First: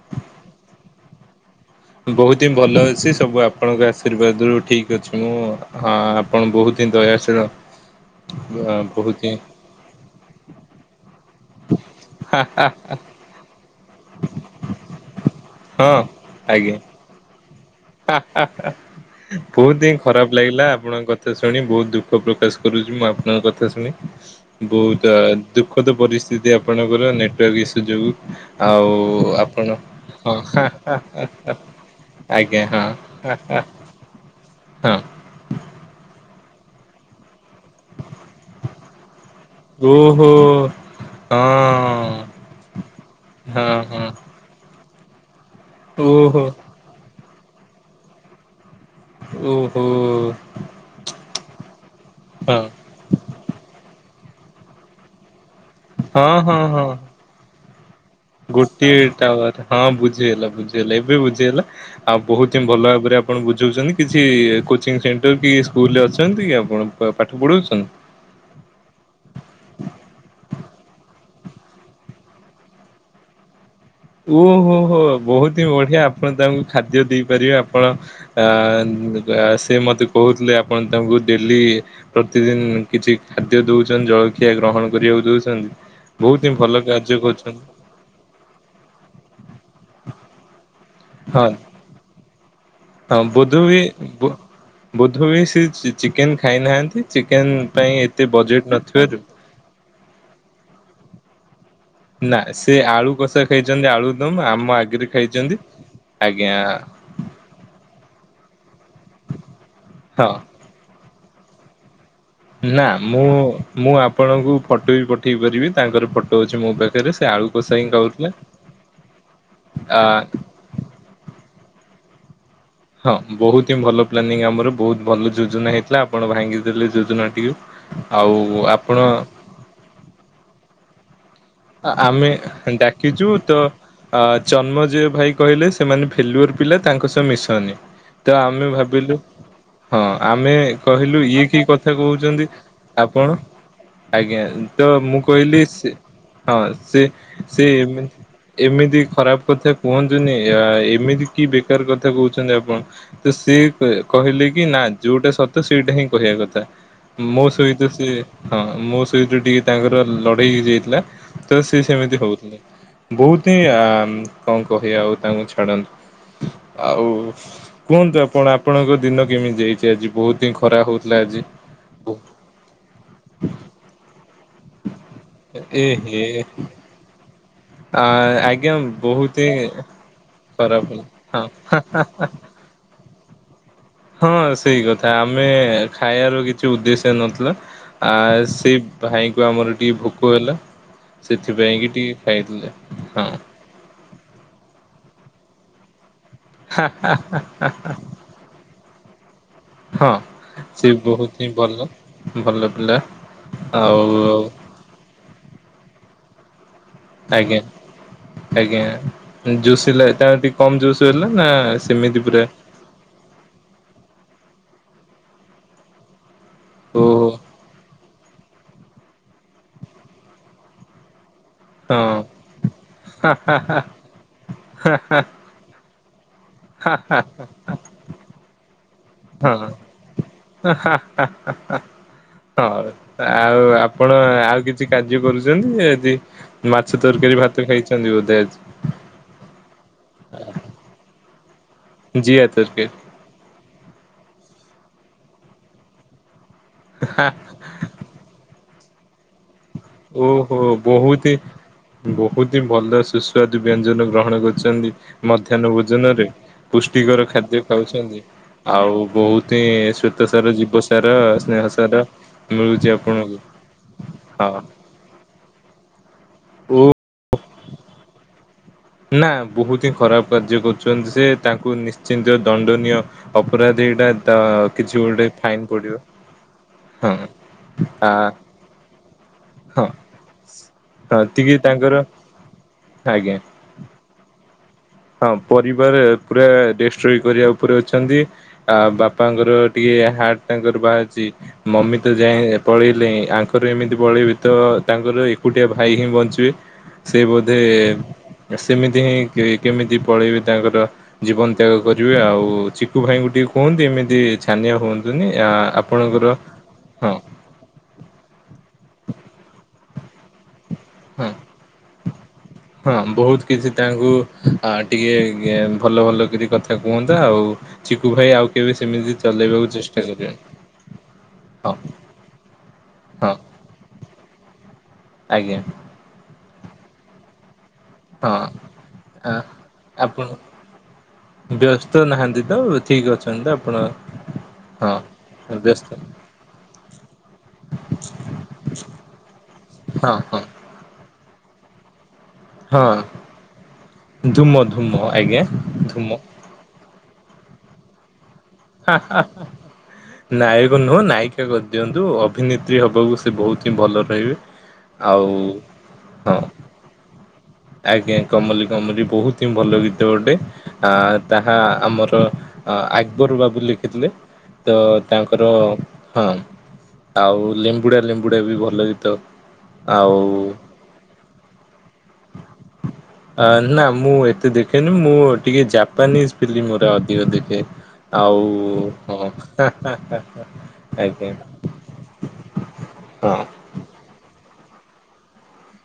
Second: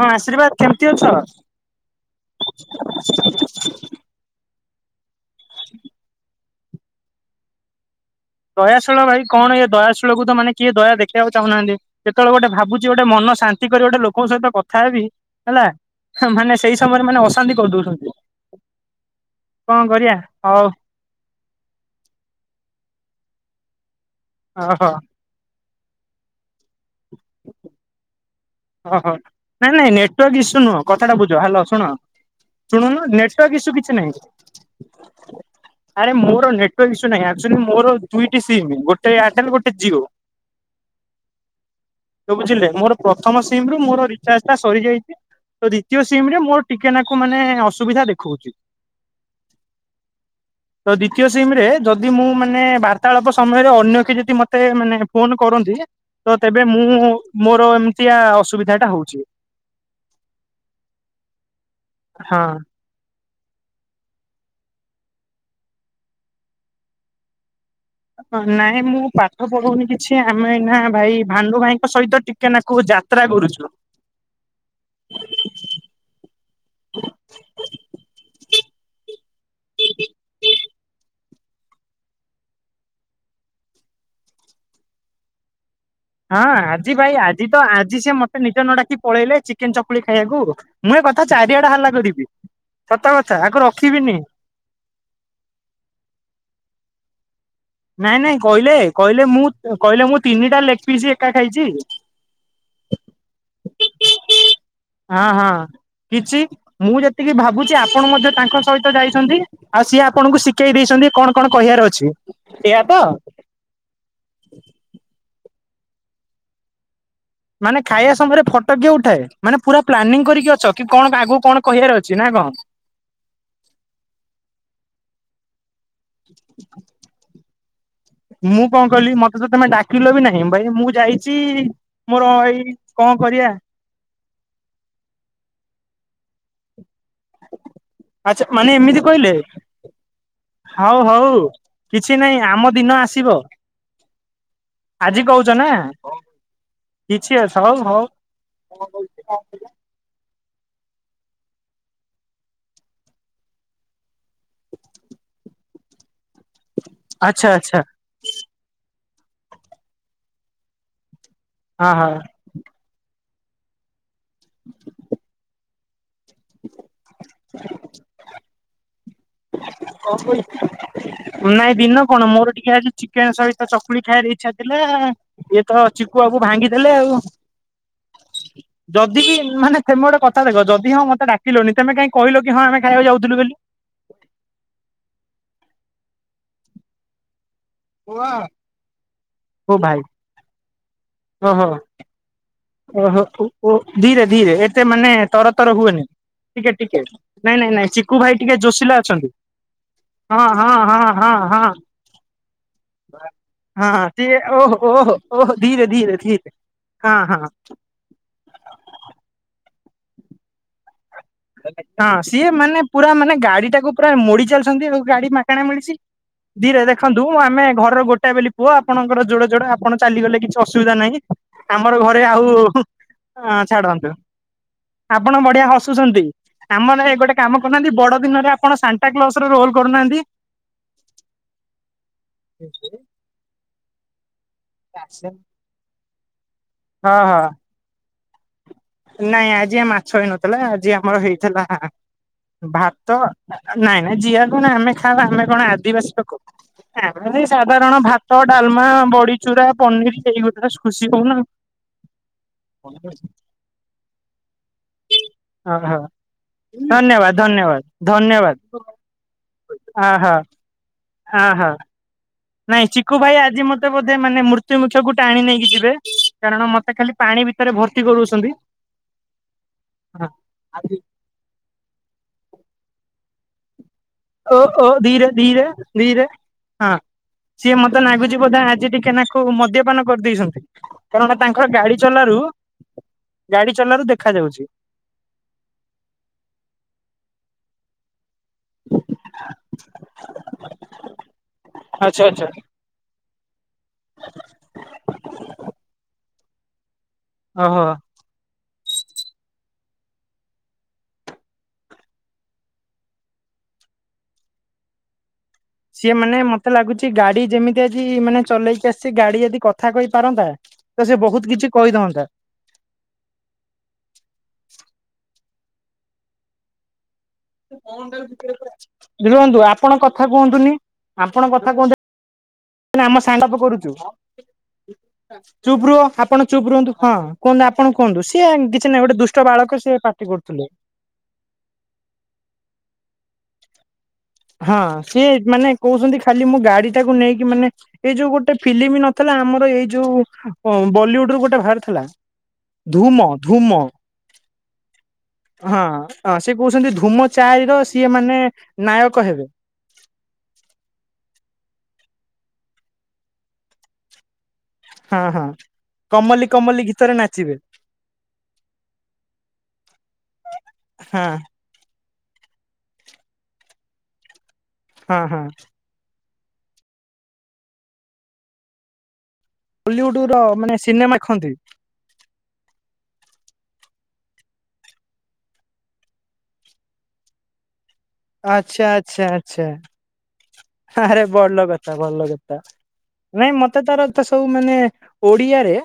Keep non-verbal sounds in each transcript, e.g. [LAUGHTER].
ହଁ ଆଶୀର୍ବାଦ କେମିତି ଅଛ? ବହୁତ ହିଁ ଭଲ ଅଛି ସବୁ ଆପଣଙ୍କ ଆଶୀର୍ବାଦ ର ଠିକ୍। ଠିକ ଅଛି ମୁଁ ହଁ ଆପଣ ବହୁତ ହିଁ ଦୟାଶିଳ। ଦୟାଶିଳ ଭାଇ କଣ ଏଇ ଦୟାଶିଳକୁ ତ ମାନେ କିଏ ଦୟା ଦେଖିବାକୁ ଚାହୁଁନାହାନ୍ତି। କେତେବେଳେ ଗୋଟେ ଭାବୁଛି ଗୋଟେ ମନ ଶାନ୍ତି କରି ଗୋଟେ ଲୋକଙ୍କ ସହିତ କଥା ହେବି ହେଲା ମାନେ ସେଇ ସମୟରେ ମାନେ ଅସ ହାଃ ହାଃ। କଣ ବହୁତ ହିଁ କରିବା ଖରାପ ହଉ ଲାଗିଲା ଆପଣଙ୍କ କଥା ଶୁଣି ବହୁତ ଦୁଃଖ ପ୍ରକାଶ କରୁଛି ମୁଁ ଆ ଆପଣଙ୍କ କଥା ଶୁଣି ଓହୋ ବହୁତ ଦୁଃଖଦ ପରିସ୍ଥିତି ଆଉ। ଆପଣଙ୍କର ଟୱାର୍କ ଇସୁ ଯୋଗୁଁ। ଓହୋ ନାଇଁ ନାଇଁ ହଁ ନେଟୱାର୍କ ଇସୁ ହଁ ନୁହଁ କଥାଟା ବୁଝ ହ୍ୟାଲୋ ଶୁଣ। ଆଜ୍ଞା ହଁ ଶୁଣୁନୁ ନେଟୱର୍କ ଇସୁ କିଛି ନାହିଁ ଆରେ ମୋର ନେଟୱାର୍କ ଇସୁ ନାଇ ଆ ଆକ୍ ଚୁଅଲି ମୋର ଦୁଇଟି ସିମ୍ ଗୋଟେ ଏୟାରଟେଲ ଗୋଟେ ଜିଓ। ହଁ ଓହୋ ହଁ। ତ ବୁଝିଲେ ମୋର ପ୍ର ସିମ୍ ହଁ ରୁ ହଁ ମୋର ରିଚାର୍ଜ ଟା ସରିଯାଇଛି ତ ଦ୍ଵିତୀୟ ଓହୋ ସିମରେ ମୋର ଟିକେ ନା ତ ମାନେ ଅସୁବିଧା ଦେଖଉଛି। ଓହୋ। ତ ଦ୍ଵିତୀୟ ସିମରେ ଯଦି ମୁଁ ମାନେ ହଁ ବାର୍ତ୍ତାଳାପ ସମୟରେ ଅନ୍ୟ କିଛି ମତେ ମାନେ ଫୋନ କରନ୍ତି ତ ହଁ ତେବେ ମୁଁ ହଁ। ମୋର ଏମ ଗୋଟିଏ ଟାୱାର ହଁ ବୁଝିହେଲା ବୁଝିହେଲା ଏବେ ବୁଝିହେଲା ଆଉ ବହୁତ ହଁ ହିଁ ଭଲ ଭାବରେ ଆ ଆପଣ ବୁଝାଉଛନ୍ତି କିଛି କୋଚିଂସେଣ୍ଟର କି ସ୍କୁଲରେ ଅଛନ୍ତି କି ଆପଣ ପାଠ ପଢ଼ଉଛନ୍ତି। ନାଇଁ ମୁଁ ପାଠ ପଢଉନି କିଛି ଆମେ ଭାଇ ଭାଣ୍ଡୁ ଭାଇଙ୍କ ସହିତ ଟିକେ ନାକୁ ଯା ଯାତ୍ରା କରୁଛୁ। ଓହୋ ହୋ ବହୁତି ହିଁ ବଢିଆ ଆପଣ ତାଙ୍କୁ ଖାଦ୍ୟ ଦେଇପାରିବେ ଆପଣ ଅ ଉମ‌ ତା ସେ ମତେ କହୁଥିଲେ ଆପଣ ତାଙ୍କୁ ଡେଲି ପ୍ରତିଦିନ କିଛି ଖାଦ୍ୟ ଦେଉଚନ୍ତି ଜଳଖିଆ ଗ୍ରହଣ କରିବାକୁ ଦେଉଚନ୍ତି। ହଁ ଆଜି ଭାଇ ଆଜି ତ ଆଜି ସେ ମତେ ନିଜ ନ ଡାକି ପଳେଇଲେ ଚିକେନ, ଚକୁଳି ଖାଇବାକୁ। ମୁଁ ଏ କଥା ହଁ ଚାରିଆଡେ ହାଲ୍ଲା କରିବି। ସତ ହଁ କଥା ଆକୁ ବୁଧ ବି ରଖିବିନି। ବୁ ବୁଧ ବି ସେ ଚି ଚିକେନ୍ ଖାଇନାହାନ୍ତି। ଚିକେନ ପାଇଁ ନାଇଁ ଏତେ ନାଇଁ ବଜେଟ କହିଲେ ନଥିବାରୁ କହିଲେ ମୁଁ କହିଲେ ମୁଁ ତିନିଟା ଲେଗପିସ୍ ଏକା ଖାଇଛି। ନାଁ ସେ ଆଳୁ କଷା ଖାଇଚନ୍ତି ଆଳୁ ଦମ ଆମ ଆଗେରେ ହଁ ହଁ ଖାଇଚନ୍ତି କିଛି ଆଗିଆଁ ମୁଁ ଯେତିକି ଭାବୁଚି ଆପଣ ମଧ୍ୟ ତାଙ୍କ ସହିତ ଯାଇଛନ୍ତି ଆଉ ସିଏ ହଁ ଆପଣଙ୍କୁ ଶିକେଇ ଦେଇଛନ୍ତି କଣ କଣ କହିଆର ଅଛି। ଏଇଆ ନାଁ ତ? ମୁଁ ମୁଁ ଆପଣଙ୍କୁ ଫଟୋ ଇ ପଠେଇ ପାରିବି ତାଙ୍କର ଫଟୋ ଅଛି ମୋ ପାଖରେ। ସେ ଆଳୁ କଷା ମାନେ ହିଁ ଖାଇବା ଖାଉଥିଲେ ସମୟରେ ଫଟ କିଏ ଉଠାଏ ମାନେ ପୁରା ଆ ପ୍ଲାନିଂ କରିକି ଅଛ କି କଣ ପା ଆଗୁକୁ କଣ କହିଆର ଅ ଛି ନାଁ କଁ? ହଁ ବହୁତ୍ ହିଁ ଭଲ ପ୍ଲାନିଂ ଆମର ବହୁତ ଭଲ ଯୋଜନା ହେଇ ଲା ଆପଣ ଭାଙ୍ଗି ଦେଲେ ଯୋଜନାଟିକୁ ମୁଁ ଆଉ କଣ ଆପଣ କଲି ମତେ ତ ତମେ ଡାକିଲ ବି ନାହିଁ ଭାଇ ମୁଁ ଯାଇଛି ଆ ମୋର ଆମେ ଏଇ କଣ ଡାକିଚୁ କରିବା ତ ଅ ଚନ୍ମଜୟ ଭାଇ କହିଲେ ସେମାନେ ଫେଲୁଅର୍ ପିଲା ତାଙ୍କ ସହ ମିଶନି ତ ଆଚ୍ଛା ଆମେ ମାନେ ଏମିତି ଭାବିଲୁ କହିଲେ ହଁ ଆମେ ହଉ କହିଲୁ ହଉ ଇଏ କି କଥା କିଛି ନାଇଁ କୋହୁଚନ୍ତି ଆମ ଦିନ ଆପଣ? ଆସିବ ଆଜ୍ଞା ତ ମୁଁ ଆଜି କହୁଛ କହିଲି ନା ସେ ହଁ ସେ କିଛି ଅଛି ସେ ହଉ ହଉ। ଏମି ଏମିତି ଖରାପ କଥା କୁହନ୍ତୁନି। ୟା ଏମିତି କି ବେକାର କଥା କୋହୁଛନ୍ତି ଆପଣ ତ ସିଏ କ କହିଲେ କି ନାଁ ଯୋଉଟା ସ ଅ ତ ସେଇଟା ହିଁ କହିଆ କ ତା ମୋ ଆଚ୍ଛା ଆଚ୍ଛା ସହିତ ସିଏ ହଁ ମୋ ସହିତ ଟିକେ ତାଙ୍କର ଲଢ଼େଇ ହେଇଯାଇଥିଲା। ତ ସିଏ ହଁ ସେମିତି ହଉଥୁଲେ ବହୁତ ହିଁ ଆମ୍ କଁ କହିବା ଆଉ ତାଙ୍କୁ ଛାଡ଼ନ୍ତୁ। ଆଉ କୁହନ୍ତୁ ଆପଣ ଆପଣଙ୍କ ଦିନ କେମିତି ଯାଇଚି ଆ [INAUDIBLE] ନାଇଁ ଦିନ କଣ ମୋର ଟିକେ ଆଜି ଚିକେନ୍ ସହିତ ଚକୁଳି ଖାଇଆର ଇଚ୍ଛା ଥିଲା ଆ ଇଏ ଏ ତ ଚିକୁୁଆବୁ ହେ ଭାଙ୍ଗିଦେଲେ ଆଉ। ଆ ଆଜ୍ଞା ଯଦି ବହୁତ କି ହିଁ ମାନେ ସେ ମୁଁ ଅଟେ କଥା ଦେଖ ଖରାପ ଯଦି ହଁ ହେଲା ମତେ ଡାକିଲନି ତେମେ କାହିଁ କହିଲ କି ହଁ ହଁ ଆମେ ଖାଇବାକୁ ଯାଉଥୁଲୁ ବେଲି। ହଁ ସେଇ କଥା ଆମେ ଖାଇବାର କିଛି ଉଦ୍ଦେଶ୍ୟ ନଥିଲା। ଆ ସେଇ ଭାଇଙ୍କୁ ଆମର ଓ ଟିଏ ଭାଇ ଭୋକ ହେଲା। ଓହୋ ସେଥିପାଇଁ କି ଟିକେ ଖାଇଥିଲେ ଓହୋ ହଁ ଓ ଓ ଧୀରେ ଧୀରେ ଏତେ ମାନେ ତର ତର ହୁଅନି ଟିକେ ଟିକେ ନାଇଁ ନାଇଁ ନାଇଁ ଚିକୁୁ ଭାଇ ଟିକେ ଜୋସିଲା ଅଛନ୍ତି। ହଁ ହଁ ସେ ହଁ ହଁ ବହୁତ ହିଁ ହଁ। ଭଲ। ଭଲ ପିଲା ହଁ ଆଉ ତିଏ ଓହୋ ଓହୋ ଓହୋ ଧୀରେ ଧୀରେ ଧୀରେ। ହଁ ହଁ। ଆଜ୍ଞା ଆଜ୍ଞା ଜୁସିଲାଟା ଟିଏ କମ୍ ଜୁସ୍। ହେଲା ନା ହଁ ସେମିତି ପୁରା ସିଏ ମାନେ ପୁରା ମାନେ ଗାଡ଼ିଟାକୁ ପୁରା ମୋଡ଼ି ଚାଲଛନ୍ତି ଆଉ ଗାଡ଼ି ମାଗଣା ମିଳିଛି। ଧୀରେ ଦେଖନ୍ତୁ ଓହୋ ହଁ। ଆମେ ଘରର ଗୋ ଟାଏ ବେଲି ପୁଅ ଆପଣଙ୍କର ଯୋଡ଼େ ଯୋଡ଼େ ଆପଣ ଚାଲିଗଲେ କିଛି ଅସୁବିଧା ନାହିଁ। ଆମର ହା ଘରେ ଆଉ ହା ଆ ଛାଡ଼ନ୍ତୁ ଆପଣ ବଢ଼ିଆ ହସୁଛନ୍ତି। ଆମ ଧାଏ ହା ଗୋଟେ କାମ କରୁନାହାନ୍ତି ବଡ଼ ଦିନରେ ଆପଣ ଶା ହଁ ହଁ ହଉ ଆଉ ଆ ଆପଣ ଆଉ କିଛି କାର୍ଯ୍ୟ କରୁଛନ୍ତି ଆଜି ମାଛ ହଁ ତରକାରୀ ହଁ ଭାତ ଖାଇଛନ୍ତି ବୋଧେ ଆଜି। ନାଇଁ ଆଜି ମାଛ ହେଇନଥିଲା ଆଜି ଆମର ହେଇଥିଲା ଆ ଜିଆ ତରକାରୀ ଭାତ ନାଇଁ ନାଇଁ ଜିଆ କଣ ଆମେ ଖାଉ ଆମେ କଣ ଆଦିବାସୀ ଲୋକ? ଆମେ ହା ବି ସାଧାରଣ ଭାତ, ଡାଲମା, ବଡ଼ି ଓହୋ ବହୁତ ହି ବହୁତ ହି ଭଲ ସୁସ୍ୱାଦୁ ବ୍ୟ ଞ୍ଜନ ଗ୍ରହଣ କରୁଚନ୍ତି ମଧ୍ୟାହ୍ନ ଓହୋ ଭୋଜନରେ ପୁଷ୍ଟିକର ଧନ୍ୟବାଦ ଖାଦ୍ୟ ଧନ୍ୟବାଦ ଖାଉଛନ୍ତି। ଧନ୍ୟବାଦ। ଆଉ ବହୁତ ହିଁ ଅହ ଶ୍ଵେତସାର, ଜୀବସାର, ଅହ ସ୍ନେହସାର ମିଳୁଛି ନାଇଁ ଚିକୁ ଆପଣଙ୍କୁ ଭାଇ ଆଜି ମତେ ବୋଧେ ମାନେ ହଁ ମୃତ୍ୟୁ ମୁଛକୁ ଟାଣି ନେଇକି ଯିବେ କାରଣ ଓ ମତେ ଖାଲି ପାଣି ଭିତରେ ଭର୍ତ୍ତି କରଉଛନ୍ତି। ନାଁ ବହୁତ ହିଁ ଖରାପ ହଁ। କାର୍ଯ୍ୟ କରୁଚନ୍ତି ସେ ତାଙ୍କୁ ନିଶ୍ଚିନ୍ତ ଦଣ୍ଡନୀୟ ଅପରା ଯେ ଏଟା ତ ଓ ଓ କିଛି ଧୀରେ ଗୋଟେ ଧୀରେ ଫାଇନ୍ ପଡ଼ିବ ଧୀରେ ହଁ। ସିଏ ମତେ ଆ ନାଗୁଚି ବୋଧେ ଆଜି ଟିକେ ନାଖୁ ହଁ ମଦ୍ୟପାନ କରିଦେଇଛନ୍ତି କାରଣ ତାଙ୍କର ଗାଡ଼ି ଚଲାରୁ ଆଜ୍ଞା। ଗାଡ଼ି ଚଲାରୁ ଦେଖା ଯାଉଚି। ହଁ ପରିବାର ପୁରା ଡେଷ୍ଟ୍ରଏ କରିବା ଉପରେ ଅଛନ୍ତି। ଆ ବାପାଙ୍କର ଟିକେ ହାର୍ଟ ତାଙ୍କର ବାହାରୁଛି। ମମି ତ ଆଚ୍ଛା ଆଚ୍ଛା ଯାଇ ପଳେଇଲେଣି। ଆ ପାରେ ଏମିତି ପଳେଇବି ତ ତାଙ୍କର ଏକୁଟିଆ ଭାଇ ହିଁ ବଞ୍ଚିବେ। ସେ ବୋଧେ ଓହୋ। ସେମିତି ହିଁ କି କେମିତି ପଳେଇବେ ତାଙ୍କର ଜୀବନ ତ୍ୟାଗ କରିବେ। ଆଉ ଚିକୁୁ ଭାଇଙ୍କୁ ଟିକେ କୁହନ୍ତି ଏମିତି ଛା ନ୍ୟ ହୁଅନ୍ତୁନି। ଆ ସିଏ ମାନେ ମତେ ଲାଗୁଛି ଗାଡି ଯେମିତି ଆଜି ମାନେ ଚଲେଇକି ଆସିସି ଗାଡି ଯଦି କଥା କହି ପାରନ୍ତା। ହଁ ହଁ ବହୁତ କିଛି ତାଙ୍କୁ ଟିକେ ଟିକେ ଭଲ ଭଲ କରି କଥା କୁହନ୍ତି। ଆଉ ଚିକୁ ଭାଇ ଆଉ କେବେ ସେମିତି ରୁହନ୍ତୁ ଚଲେଇବାକୁ ଆପଣ ଚେଷ୍ଟା କଥା କରିବ। କୁହନ୍ତୁନି ଆପଣ କଥା କହୁଛନ୍ତି ଆମ ହଁ ସାଙ୍ଗପ କରୁଛୁ। ଆଜ୍ଞା ଚୁପ୍ ରୁହ ଆପଣ ଚୁପ୍ ରୁହନ୍ତୁ ହଁ କୁହନ୍ତୁ। କଣ କୁହନ୍ତୁ ହଁ ସିଏ କିଛି ନାହିଁ ଗୋଟେ ଦୁଷ୍ଟ ବାଳକ ସିଏ ଆପଣ ପାାର୍ଟି କରୁଥିଲେ। ବ୍ୟସ୍ତ ନାହାନ୍ତି ତ ଠିକ ଅଛନ୍ତି। ଆପଣ ହଁ ସିଏ ମାନେ ବ୍ୟସ୍ତ କହୁଛନ୍ତି ଖାଲି ମୁଁ ଗାଡି ଟାକୁ ନେଇକି ମାନେ ଏଇ ଯୋଉ ଗୋଟେ ଫିଲ୍ମ ନଥିଲା। ଆମର ଏଇ ହଁ ଯୋଉ ହଁ ବଲିଉଡ ର ଗୋଟେ ଭାର ଥିଲା। ହଁ ଧୂମ ଧୂମ ଧୂମ ଧୂମ ଆଜ୍ଞା ହଁ ଧୂମ। ସେ କହୁଛନ୍ତି ଧୂମ ଚାହିର ସିଏ ମାନେ ନାୟକ ହେବେ ନାୟକୁ ନୁହଁ। ନାଇ ପରୀକ୍ଷା କରି ଦିଅନ୍ତୁ। ଅଭିନେତ୍ରୀ ହେବାକୁ ସେ ବହୁତ ହିଁ ଭଲ ରହିବେ। ହଁ ଆଉ ହଁ ହଁ କମଲି କମଲି ଗୀତରେ ନାଚିବେ। ଆଜ୍ଞା କମଲି କମଲି ବହୁତ ହିଁ ଭଲ ଗୀତ ଗୋଟେ। ଆ ହଁ ତାହା ଆମର ଆକବର ବାବୁ ଲେଖିଥିଲେ। ତ ହଁ ହଁ ତାଙ୍କର ହଁ ଆଉ ଲେମ୍ବୁଡା ଲେମ୍ବୁଡା ବି ଭଲ ଗୀତ। ଆଉ ବଲିଉଡ ର ମାନେ ସିନେମା ଖନ୍ତି। ନା ମୁଁ ଏତେ ଦେଖେନି। ମୁଁ ଟିକେ ଜାପାନିଜ ଫିଲ୍ମ ଅଧିକ ଦେଖେ। ଆଚ୍ଛା ଆଉ ଆଚ୍ଛା ହଁ। ଆଚ୍ଛା ଆରେ ଆଜ୍ଞା ଭଲ କଥା ଭଲ କଥା। ହଁ ନାଇଁ ମତେ ତାର ତ ସବୁ ମାନେ ଓଡିଆରେ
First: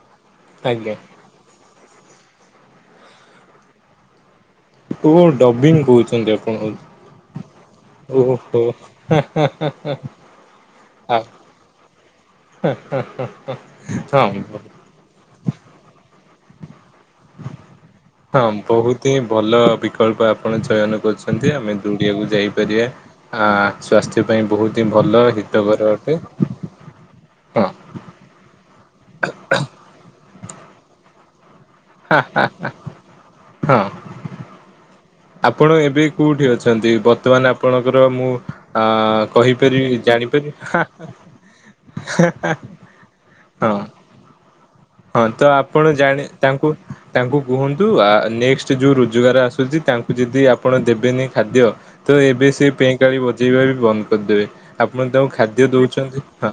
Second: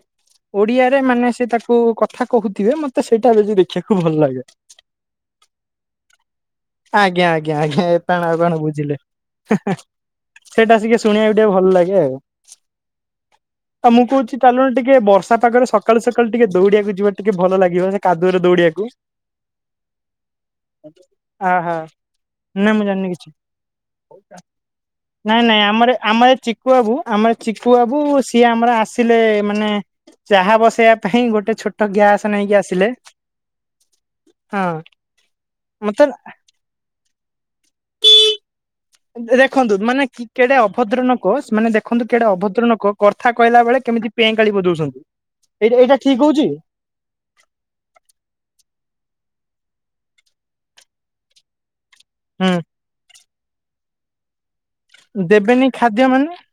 ଆଜ୍ଞା। ଓଡିଆରେ ମାନେ ସେ ତାକୁ କଥା କହୁଥିବେ ମତେ ସେଇଟା ଦେଖିବାକୁ ଭଲ ଲାଗେ। ଓ ଡବିଂ କହୁଛନ୍ତି ଆପଣ ଆଜ୍ଞା ଆଜ୍ଞା ଆଜ୍ଞା ଓ ଏପାଣ ଏପାଣ ଓହୋ। ବୁଝିଲେ ହ ହ। ସେଇଟା ସିକେ ଶୁଣିବାକୁ ଟିକେ ଭଲ ଲାଗେ ଆଉ। ଆଉ ମୁଁ କହୁଛି ହଁ। ଚାଲୁନୁ ଟିକେ ବର୍ଷା ପାଗରେ ସକାଳୁ ସକାଳୁ ଟିକେ ଦୌଡିିବାକୁ ହଁ ବହୁତ ହିଁ ଭଲ ବିକଳ୍ପ ଆପଣ ଚୟନ କରୁଛନ୍ତି। ଆମେ ଆହା ଦୁ ବୁଲିବାକୁ ଯାଇ ନାଇଁ ମୁଁ ପାରିବା। ଜାଣିନି କିଛି। ଆ ସ୍ୱାସ୍ଥ୍ୟ ପାଇଁ ବହୁତ ହିଁ ଭଲ ନାଇଁ ନାଇଁ ହିତକର ଆମର ଅଟେ ଆମ ଚିକୁୁ ବାବୁ ଆମ ହଁ ଚିକୁୁ ବାବୁ ସିଏ ଆମର ଆସିଲେ ମାନେ ଚାହା ବସେଇବା ପାଇଁ ଗୋଟେ ଛୋଟ ଗ୍ୟାସ ନେଇକି ଆସିଲେ। ହଁ। ହଁ। ଆପଣ ମତେ ଏବେ କୋଉଠି ଅଛନ୍ତି। ବର୍ତ୍ତମାନ ଆପଣଙ୍କର ମୁଁ ଆ ଦେଖନ୍ତୁ କହିପାରିବି ମାନେ ଜାଣିପାରିବି କେଡେ ଅଭଦ୍ର ନୋକ। ମାନେ ଦେଖନ୍ତୁ କେଡେ ଅଭଦ୍ର ନୋକ। କଥା କହିଲା ହଁ। ବେଳେ କେମିତି ପେଁକାଳୀ ବଯଉଛି। ହଁ ତ ଆପଣ ଜାଣି ତାଙ୍କୁ ତାଙ୍କୁ କୁହନ୍ତୁ। ଆ ନେଷ୍ଟ ଯୋଉ ଜୁ ଜୁଆର ଆସୁଛି ତାଙ୍କୁ ଯଦି ଆପଣ ଦେବେନି ଖାଦ୍ୟ। ତ ଏବେ ହୁଁ ସେ ପେଁକାଳୀ ବଜେଇବା ବି ବନ୍ଦ କରିଦେବେ ଆପଣ ତାଙ୍କୁ ଖାଦ୍ୟ ଦେବେନି ଦଉଛନ୍ତି। ମାନେ ହଁ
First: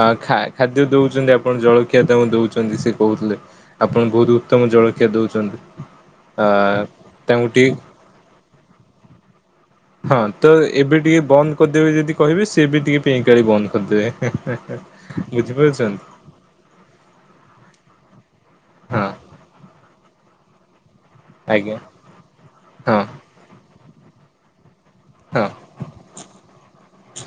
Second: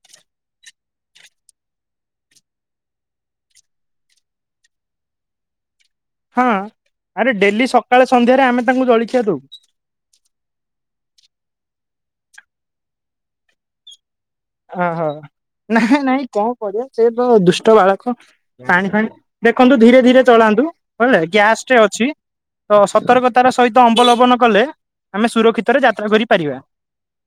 ଆଁ ଖା ଖାଦ୍ ଖାଦ୍ୟ ଦଉଛନ୍ତି। ଆପଣ ଜଳଖିଆ ତାଙ୍କୁ ଦଉ ସେ କହୁଥିଲେ ଆପଣ ବହୁତ ଉତ୍ତମ ଜଳଖିଆ ଦଉଛନ୍ତି। ହଁ ଆ ଆରେ ତାଙ୍କୁ ଡେଲି ଟିକେ ସକାଳେ ସନ୍ଧ୍ୟାରେ ଆମେ ତାଙ୍କୁ ଜଳଖିଆ ଦଉ। ହଁ ତ ଏବେ ଟିକେ ବନ୍ଦ କରିଦେବେ। ଯଦି କହିବେ ସିଏ ବି ଟିକେ ପେଁ କାଳି ବନ୍ଦ କରିଦେବେ । ଓହୋ ନାଇଁ ନାଇଁ କଣ କରିବା ସେ ତ ଦୁଷ୍ଟ ବାଳକ। ପାଣି ହଁ ଫାଣି ଦେଖନ୍ତୁ ଧୀରେ ଧୀରେ ଚଳାନ୍ତୁ। ବୁଝିଲେ ଗ୍ୟାସ ଆଜ୍ଞା ଟେ ଅଛି ତ ହଁ ସତର୍କତାର ସହିତ ଅବଲମ୍ବନ କଲେ ଆମେ ହଁ ସୁରକ୍ଷିତରେ ଯାତ୍ରା କରିପାରିବା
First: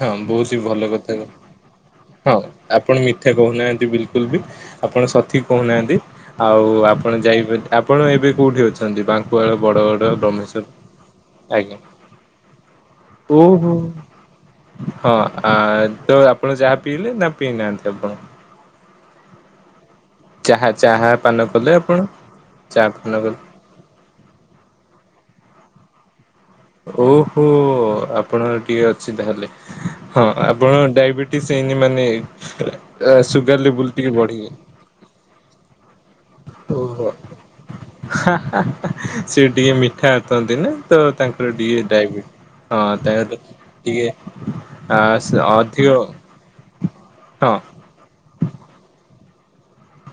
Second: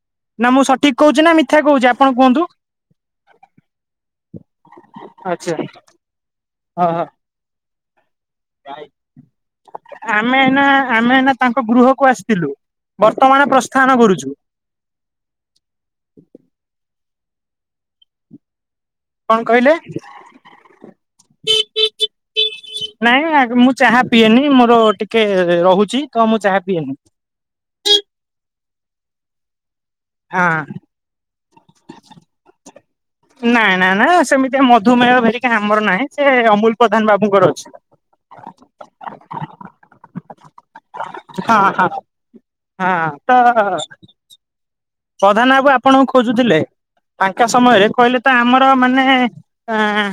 ହଁ ନା ବହୁତ ହି ମୁଁ ଭଲ ସଠିକ କହୁଛି କଥା ନା ମିଥ୍ୟା କହୁଛି? ଆପଣ ହଁ କୁହନ୍ତୁ ଆପଣ ମିଥ୍ୟା କହୁନାହାନ୍ତି ବିଲକୁଲ ବି ଆପଣ ସଠିକ ଆଚ୍ଛା କହୁନାହାନ୍ତି? ଆଉ ହଁ ଆପଣ ଯାଇ ଆପଣ ଏବେ କୋଉଠି ଅଛନ୍ତି ବାଙ୍କୁଆଳ ବଡ଼ଗଡ଼ ଆମେ ବ୍ରହ୍ମେଶ୍ଵର? ଏଇନା ଆମେ ତାଙ୍କ ଆଜ୍ଞା ଗୃହକୁ ଆସିଥିଲୁ । ବର୍ତ୍ତମାନ ଓହୋ ପ୍ରସ୍ଥାନ କରୁଛୁ । ହଁ ଆ ତ ଆପଣ ଚାହା ପିଇଲେ ନା ପିଇନାହାନ୍ତି ଆପଣ? କଣ କହିଲେ? ଚାହା ଚାହା ପାନ କଲେ ଆପଣ? ଚା ପାନ କଲେ? ନାଇଁ ମୁଁ ଚାହା ପିଏନି ମୋର ଟିକେ ରହୁଛି ତ ମୁଁ ଚାହା ପିଏନି। ଓହୋ ଆପଣ ଟିକେ ଅଛି ତାହେଲେ ହଁ ଆପଣ ଡାଇବେଟିସ୍ ହେଇନି ମାନେ ଆ, ସୁଗାର ନାଇଁ ଲେବୁଲ ନାଇଁ ନା ଟିକେ ସେମିତି ବଢିଯାଇଛି। ମଧୁମେହ ହେରିକା ଆମର ନାହିଁ ସେ ଅମୁଲ ଓହୋ ପ୍ରଧାନ ବାବୁଙ୍କର ଅଛି । ସେ ଟିକେ ମିଠା ଖାଆନ୍ତି ନା ତ ତାଙ୍କର ହଁ ଟିକେ ହଁ। ଡାଇବେ ହଁ ତାୟୁ ହିକ [UNINTELLIGIBLE] ପ୍ରଧାନ ବାବୁ ଆପଣଙ୍କୁ ଖୋଜୁଥିଲେ ତାଙ୍କ ହଁ ସମୟରେ କହିଲେ ତ ଆମର ମାନେ ଆଁ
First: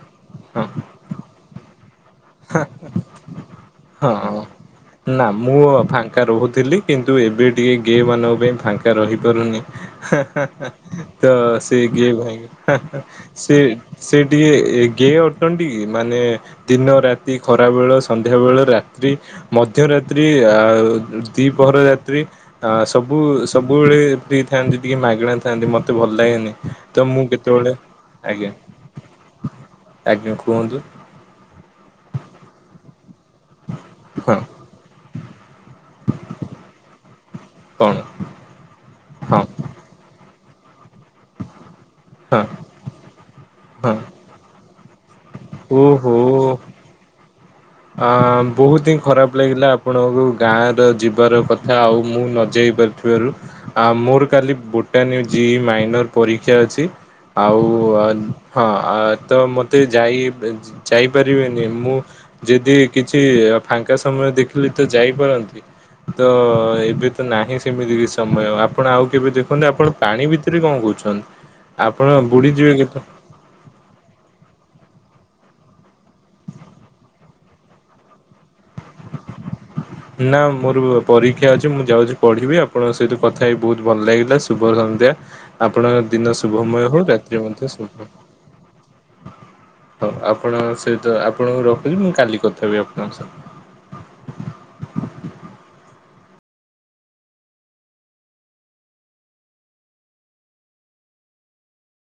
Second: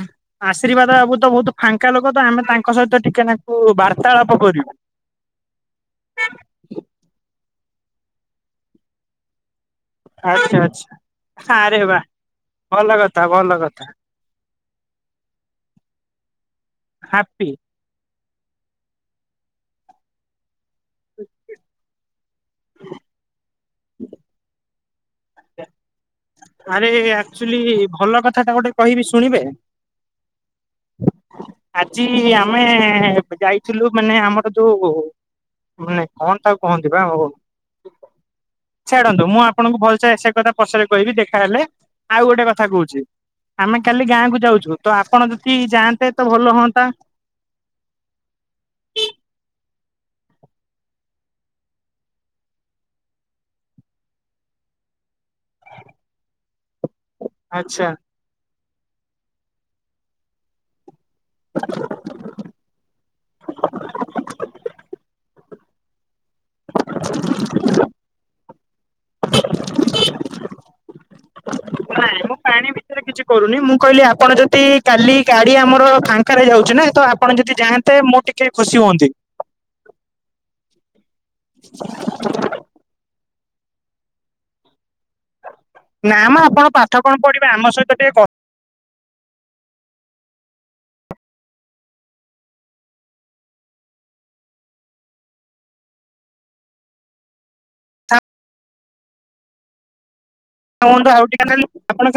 ହଁ। ଆଶୀର୍ବାଦ ବାବୁ ତ ବହୁତ ଏକା ଲୋକ ତ ଆମେ ତାଙ୍କ ସହିତ ଟିକେ ତାଙ୍କୁ ବାର୍ତ୍ତାଳାପ ହଁ। କରିବୁ। ନା ମୁଁ ଫାଙ୍କା ରହୁଥିଲି କିନ୍ତୁ ଏବେ ଟିକେ ଗେ-ମାନଙ୍କ ପାଇଁ ଫାଙ୍କା ରହିପାରୁନି। ଆଚ୍ଛା ଆଚ୍ଛା ତ ସେ ଆରେ ବା କିଏ ଭାଇ ଭଲ କଥା ଭଲ ସେ କଥା ସେ ଟିକେ ଏ ଗେ ଅଟନ୍ତି ମାନେ ଦିନ ରାତି ହାପି ଖରା ବେଳ ସନ୍ଧ୍ୟାବେଳେ ରାତ୍ରି ମଧ୍ୟରାତ୍ରି ଆ ଦିପହର ସବୁ ସବୁବେଳେ ଫ୍ରୀ ଥାନ୍ତି ଟିକେ ମାଗଣା ଥାନ୍ତି ମତେ ଭଲ ଲାଗେନି। ଆରେ ତ ମୁଁ ଆଚୁଆଲି କେତେବେଳେ ଭଲ କଥା ଆଜ୍ଞା ଟା ଗୋଟେ କହିବି ଶୁଣିବେ? ଆଜ୍ଞା କୁହନ୍ତୁ। ଆଜି ଆମେ ଯାଇଥିଲୁ ମାନେ ହଁ ଆମର ଯୋଉ ମାନେ କଣ ତାକୁ କୁହନ୍ତି ବା ଓହୋ। କଣ? ଛାଡ଼ନ୍ତୁ ମୁଁ ହଁ ଆପଣଙ୍କୁ ଭଲସେ ସେ କଥା ପଛରେ କହିବି ଦେଖାହେଲେ ଆଉ ହଁ ଗୋଟେ କଥା କହୁଛି ଆମେ ହଁ କାଲି ଗାଁ କୁ ଯାଉଛୁ ତ ଆ ଆପଣ ଯଦି ଯାଆନ୍ତେ ତ ଭଲ ହୁଅନ୍ତା। ଅ ବହୁତ ହିଁ ଖରାପ ଲାଗିଲା ଆପଣଙ୍କୁ ଗାଁ ର ଯିବାର କଥା ଆଉ ମୁଁ ନଯାଇ ଥିବାରୁ ଆ ମୋର କାଲି ବୋଟାନୀ ଜି ମାଇନର୍ ପରୀକ୍ଷା ଅଛି। ଆଉ ଆଚ୍ଛା ହଁ ତ ମତେ ଯାଇ ଯାଇପାରିବେନି ମୁଁ ଯଦି କିଛି ଫାଙ୍କା ସମୟ ଦେଖିଲେ ତ ଯାଇପାରନ୍ତି। ତ ଏବେ ତ ନାହିଁ ସେମିତି ବି ସମୟ ଆପଣ ଆଉ କେବେ ଦେଖନ୍ତୁ ଆପଣ ପାଣି ବି [UNINTELLIGIBLE] କଣ କହୁଛନ୍ତି? ନାଇଁ ମୁଁ ପାଣି ଭିତରେ କିଛି କରୁନି । ମୁଁ କହିଲି ଆପଣ ଯଦି କାଲି ଗାଡି ଆମର ଫାଙ୍କାରେ ଯାଉଛି ନାଇଁ ତ ଆପଣ ଯଦି ଯାଆନ୍ତେ ମୁଁ ଟିକେ ଖୁସି ହୁଅନ୍ତି। ନା ମୋର ପରୀକ୍ଷା ଅଛି ମୁଁ ଯାଉଛି ପଢିବି । ଆପଣଙ୍କ ସହିତ କଥା ହେଇ ବହୁତ ଭଲ ଲାଗିଲା ।ଶୁଭ ସନ୍ଧ୍ୟା ଆପଣଙ୍କ ନା ମ ଦିନ ଆପଣ ଶୁଭମୟ ପାଠ ହଉ। କଣ ରାତ୍ରି ପଢିବେ ଆମ ମଧ୍ୟ ଶୁଭ ସହିତ ଟିକେ କ ହଉ। ହଉ ଆପଣ ସହିତ ଆପଣଙ୍କୁ ରଖୁଛି ମୁଁ କାଲି କଥା ହେବି ଆପଣଙ୍କ ସହ [UNINTELLIGIBLE]